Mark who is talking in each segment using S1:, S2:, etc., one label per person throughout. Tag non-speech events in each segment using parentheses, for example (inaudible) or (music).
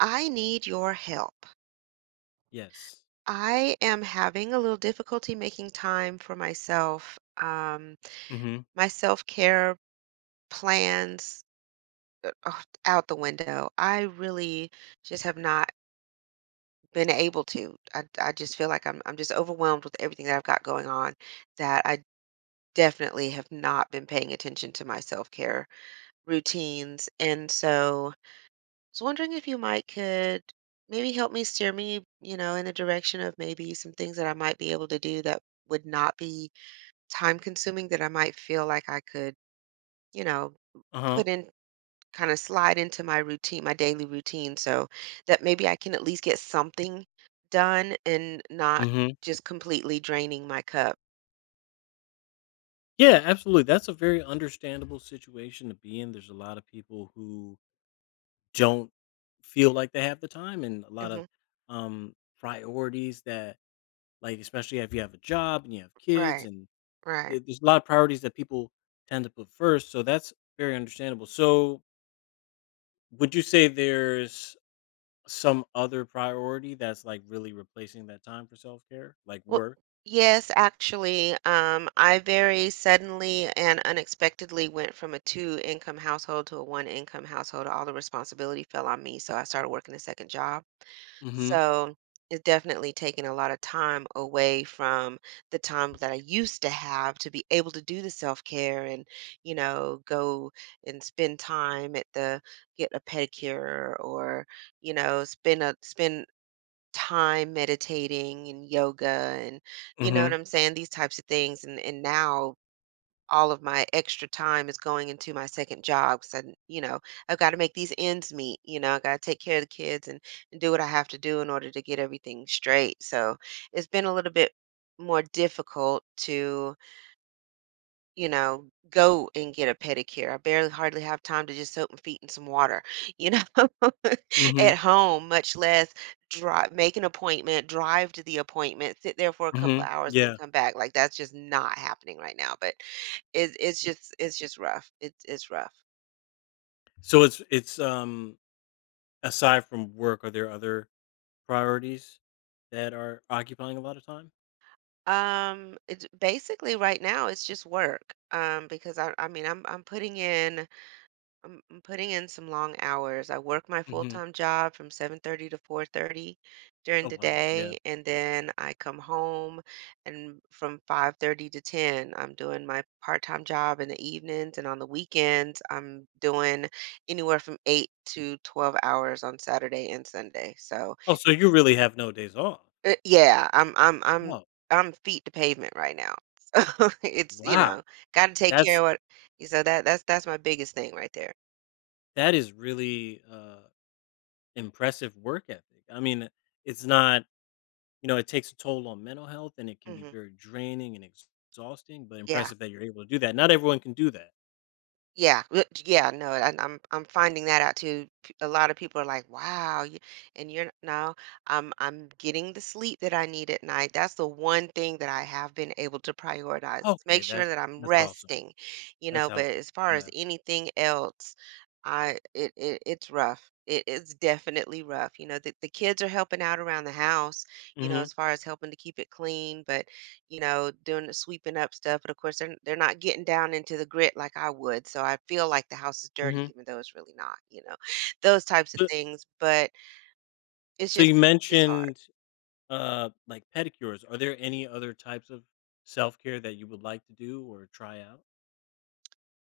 S1: I need your help.
S2: Yes.
S1: I am having a little difficulty making time for myself.
S2: Mhm.
S1: My self care plans are out the window. I really just have not been able to. I just feel like I'm just overwhelmed with everything that I've got going on that I definitely have not been paying attention to my self care routines. And so was wondering if you might could maybe help me steer me, you know, in the direction of maybe some things that I might be able to do that would not be time consuming that I might feel like I could, you know,
S2: Uh-huh.
S1: put in kind of slide into my routine, my daily routine so that maybe I can at least get something done and not
S2: Mhm.
S1: just completely draining my cup.
S2: Yeah, absolutely. That's a very understandable situation to be in. There's a lot of people who don't feel like they have the time and a lot of
S1: hmm
S2: priorities that like especially if you have a job and you have kids
S1: Right,
S2: and
S1: right.
S2: there's a lot of priorities that people tend to put first. So that's very understandable. So would you say there's some other priority that's like really replacing that time for self-care, like
S1: Well,
S2: work?
S1: yes, actually, I very suddenly and unexpectedly went from a two-income household to a one-income household. All the responsibility fell on me, so I started working a second job.
S2: Mhm.
S1: So it's definitely taken a lot of time away from the time that I used to have to be able to do the self-care and, you know, go and spend time at the get a pedicure or, you know, spend time meditating and yoga and you know what
S2: Mhm.
S1: I'm saying? These types of things. And now all of my extra time is going into my second job. So, you know, I've got to make these ends meet. You know, I got to take care of the kids and do what I have to do in order to get everything straight. So it's been a little bit more difficult to you know, go and get a pedicure. I barely hardly have time to just soak my feet in some water, you know, (laughs) at
S2: Mhm.
S1: home, much less drive, make an appointment, drive to the appointment, sit there for a couple of
S2: Mhm.
S1: hours and then
S2: Yeah.
S1: come back. Like that's just not happening right now. But it's just rough. It's rough.
S2: So it's aside from work, are there other priorities that are occupying a lot of time?
S1: It's basically right now it's just work. Because I mean I'm putting in I'm putting in some long hours. I work my
S2: Hmm.
S1: full-time job from 7:30 to 4:30 during
S2: Oh
S1: the
S2: wow, yeah.
S1: day, and then I come home and from 5:30 to 10, I'm doing my part-time job in the evenings and on the weekends, I'm doing anywhere from 8 to 12 hours on Saturday and Sunday. So,
S2: Oh, so you really have no days off.
S1: yeah, I'm
S2: Oh
S1: I'm feet to pavement right now. (laughs) So it's, you
S2: wow,
S1: know, got to take care
S2: that's
S1: of what so that that's my biggest thing right there.
S2: that is really impressive work ethic. I mean, it's not it takes a toll on mental health and it can be
S1: Mhm.
S2: very draining and exhausting, but
S1: Yeah.
S2: impressive that you're able to do that. Not everyone can do that.
S1: Yeah, w yeah, no, and I'm finding that out too. P A lot of people are like, "Wow," you and you're no, I'm getting the sleep that I need at night. That's the one thing that I have been able to prioritize, is
S2: Okay,
S1: make sure
S2: that's
S1: that I'm
S2: that's awesome.
S1: resting, you
S2: That's
S1: know, but
S2: healthy.
S1: as far as
S2: Yeah.
S1: anything else, I it it it's rough. It's definitely rough. You know, the kids are helping out around the house, you know,
S2: Hmm.
S1: as far as helping to keep it clean, but you know, doing the sweeping up stuff, but of course they're not getting down into the grit like I would. So I feel like the house is dirty,
S2: Hmm.
S1: even though it's really not, you know, (laughs) those types of
S2: So,
S1: things. But it's
S2: so
S1: just
S2: you
S1: it's hard.
S2: mentioned like pedicures, are there any other types of self-care that you would like to do or try out?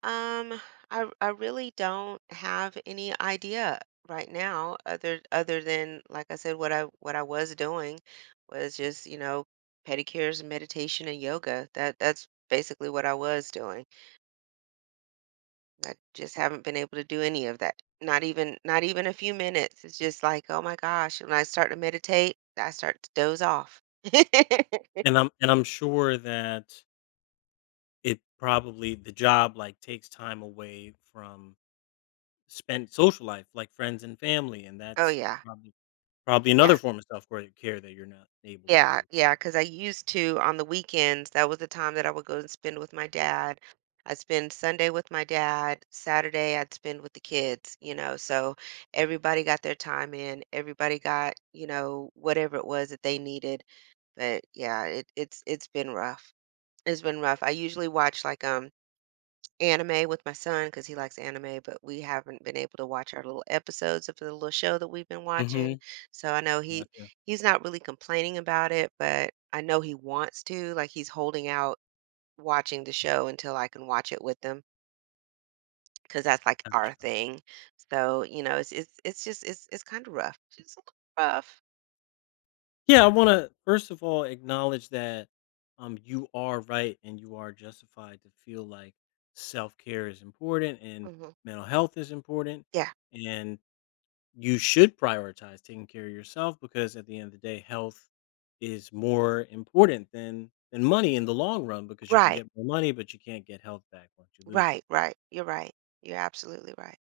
S1: Um, I really don't have any idea right now other than like I said, what I was doing was just, you know, pedicures and meditation and yoga. That's basically what I was doing. I just haven't been able to do any of that. Not even a few minutes. It's just like, oh my gosh. When I start to meditate, I start to doze off. (laughs)
S2: And I'm sure that it probably the job, like, takes time away from spent social life, like friends and family, and
S1: Oh
S2: that's
S1: yeah.
S2: probably probably another
S1: Yeah.
S2: form of self-care that you're not able to
S1: Yeah.
S2: do.
S1: Yeah. Cause I used to on the weekends, that was the time that I would go and spend with my dad. I'd spend Sunday with my dad. Saturday I'd spend with the kids, you know. So everybody got their time in. Everybody got, you know, whatever it was that they needed. But yeah, it, it's been rough. It's been rough. I usually watch like anime with my son because he likes anime, but we haven't been able to watch our little episodes of the little show that we've been
S2: Mm.
S1: watching.
S2: Mhm.
S1: So I know
S2: Gotcha.
S1: he's not really complaining about it, but I know he wants to. Like he's holding out watching the show until I can watch it with him because that's like our
S2: Gotcha.
S1: thing. So you know, it's it's kind of rough. It's just a little rough.
S2: Yeah, I want to first of all acknowledge that you are right and you are justified to feel like self-care is important and
S1: hmm
S2: mental health is important
S1: Yeah.
S2: and you should prioritize taking care of yourself because at the end of the day health is more important than money in the long run because you can
S1: Right.
S2: get more money but you can't get health back once you lose it.
S1: Right. Right. You're right. You're absolutely right.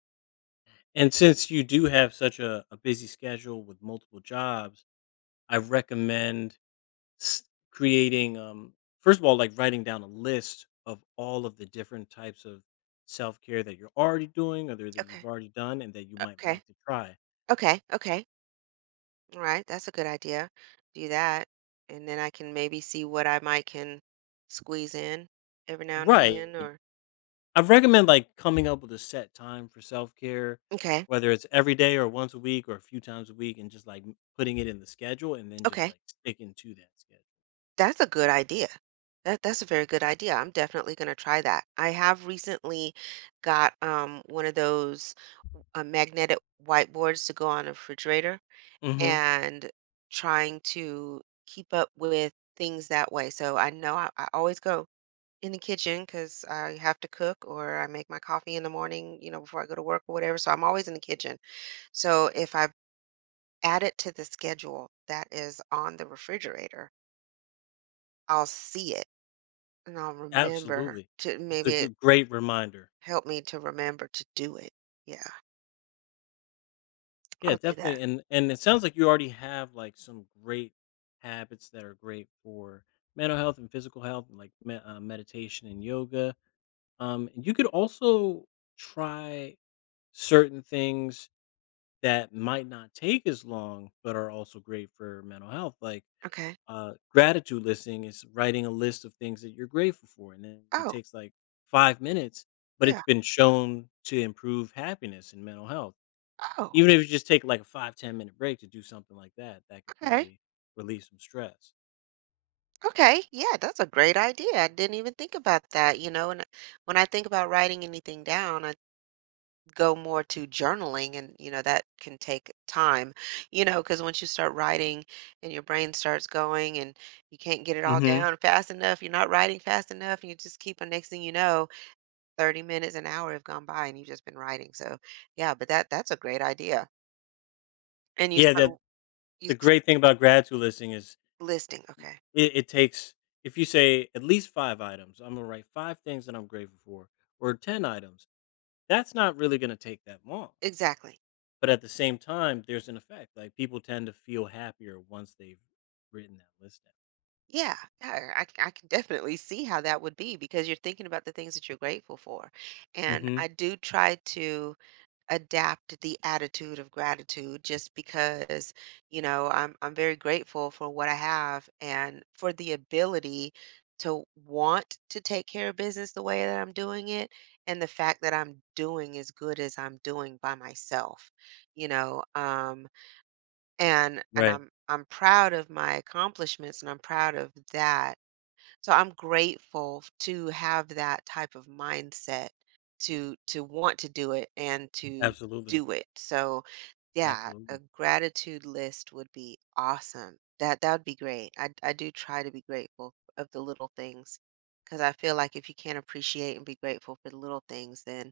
S2: And since you do have such a busy schedule with multiple jobs, I recommend s- creating first of all like writing down a list of all of the different types of self-care that you're already doing or that you've
S1: Okay.
S2: already done and that you might
S1: Okay.
S2: like to try.
S1: Okay. Okay. All right, that's a good idea. Do that, and then I can maybe see what I might can squeeze in every now and again
S2: Right,
S1: or
S2: I recommend like coming up with a set time for self-care
S1: okay.
S2: whether it's every day or once a week or a few times a week and just like putting it in the schedule and then just
S1: Okay.
S2: like sticking to that schedule.
S1: That's a good idea. That's a very good idea. I'm definitely going to try that. I have recently got one of those magnetic whiteboards to go on a refrigerator
S2: Hmm.
S1: and trying to keep up with things that way. So I know I always go in the kitchen because I have to cook or I make my coffee in the morning, you know, before I go to work or whatever. So I'm always in the kitchen. So if I add it to the schedule that is on the refrigerator, I'll see it and I'll remember
S2: Absolutely,
S1: to
S2: that's a
S1: maybe it
S2: great reminder.
S1: helped me to remember to do it. Yeah,
S2: Yeah,
S1: I'll do that.
S2: definitely. And it sounds like you already have like some great habits that are great for mental health and physical health, like meditation and yoga. And you could also try certain things that might not take as long, but are also great for mental health. Like
S1: Okay.
S2: gratitude listing is writing a list of things that you're grateful for, and then it
S1: Oh,
S2: takes like 5 minutes, but it's
S1: yeah.
S2: been shown to improve happiness and mental health.
S1: Oh,
S2: Even if you just take like a 5 10 minute break to do something like that, that could
S1: okay.
S2: probably relieve some stress.
S1: Okay. Yeah, that's a great idea. I didn't even think about that, you know, and when I think about writing anything down, I. go more to journaling and you know that can take time you know because once you start writing and your brain starts going and you can't get it all
S2: Mhm.
S1: down fast enough you're not writing fast enough and you just keep on next thing you know 30 minutes an hour have gone by and you've just been writing so yeah but that's a great idea and you
S2: Yeah, the
S1: so you
S2: great thing about gratitude listing is
S1: listing okay
S2: it takes if you say at least five items, I'm gonna write five things that I'm grateful for, or 10 items, that's not really gonna take that long.
S1: exactly
S2: But at the same time, there's an effect. Like people tend to feel happier once they've written that list
S1: yeah, yeah I can definitely see how that would be because you're thinking about the things that you're grateful for
S2: down.
S1: and
S2: Mhm.
S1: I do try to adapt the attitude of gratitude just because you know I'm very grateful for what I have and for the ability to want to take care of business the way that I'm doing it and the fact that I'm doing as good as I'm doing by myself you know and
S2: Right.
S1: I'm proud of my accomplishments and I'm proud of that so I'm grateful to have that type of mindset to want to do it and to
S2: Absolutely.
S1: do it. So yeah, a
S2: Absolutely.
S1: gratitude list would be awesome. That would be great. I do try to be grateful of the little things because I feel like if you can't appreciate and be grateful for the little things, then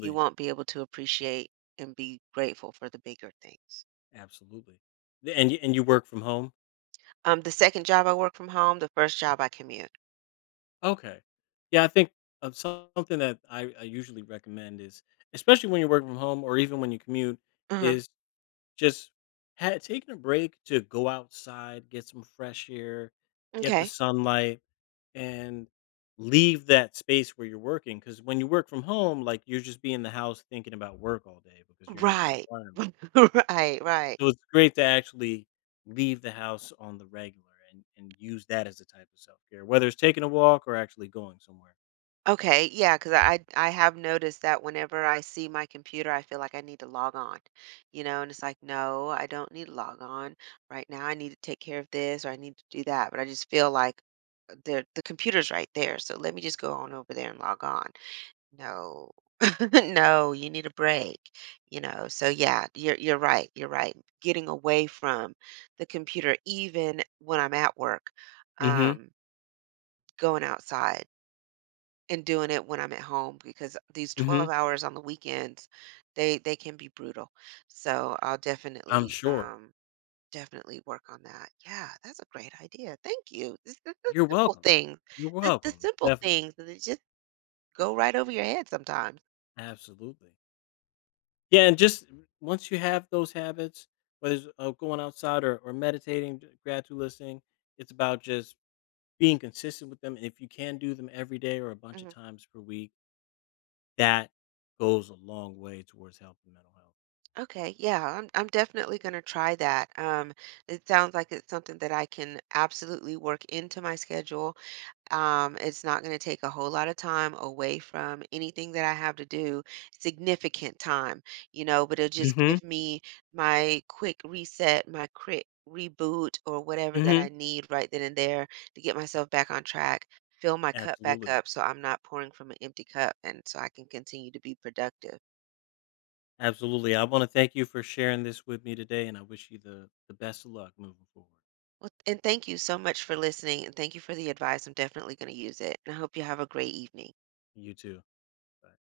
S1: you won't be able to appreciate and be grateful for the bigger things.
S2: Absolutely. And you work from home?
S1: The second job I work from home, the first job I commute.
S2: Okay. Yeah, I think of something that I usually recommend is, especially when you're working from home or even when you commute,
S1: Mhm.
S2: is just taking a break to go outside, get some fresh air, get the
S1: Okay.
S2: sunlight, and leave that space where you're working. Because when you work from home, like you're just be in the house thinking about work all day because you're in that
S1: Right. (laughs)
S2: environment.
S1: Right, right.
S2: So it's great to actually leave the house on the regular and, use that as a type of self care, whether it's taking a walk or actually going somewhere.
S1: Okay, yeah, because I have noticed that whenever I see my computer, I feel like I need to log on, you know, and it's like, no, I don't need to log on right now. I need to take care of this or I need to do that, but I just feel like the computer's right there, so let me just go on over there and log on. No, (laughs) no, you need a break, you know. So yeah, you're right, you're right. Getting away from the computer, even when I'm at work,
S2: Mhm,
S1: um, going outside and doing it when I'm at home because these
S2: mhm.
S1: 12 hours on the weekends, they can be brutal. So I'll
S2: I'm
S1: definitely
S2: sure.
S1: definitely work on that. Yeah, that's a great idea. Thank you. This is the
S2: You're
S1: simple
S2: welcome.
S1: things.
S2: You're
S1: The
S2: welcome,
S1: simple
S2: definitely.
S1: things that just go right over your head sometimes.
S2: Absolutely. Yeah, and just once you have those habits, whether it's, going outside or meditating, d gratitude listening, it's about just being consistent with them, and if you can do them every day or a bunch of
S1: hmm
S2: times per week, that goes a long way towards health and mental health.
S1: Okay, yeah, I'm definitely going to try that. It sounds like it's something that I can absolutely work into my schedule. It's not going to take a whole lot of time away from anything that I have to do, significant time, you know, but it'll just
S2: Mhm,
S1: give me my quick reset, my quick reboot, or whatever that I
S2: mhm.
S1: need right then and there to get myself back on track, fill my cup back
S2: Absolutely.
S1: up so I'm not pouring from an empty cup and so I can continue to be productive.
S2: Absolutely. I wanna thank you for sharing this with me today, and I wish you the best of luck moving forward.
S1: Well, and thank you so much for listening and thank you for the advice. I'm definitely going to use it. And I hope you have a great evening.
S2: You too. Bye.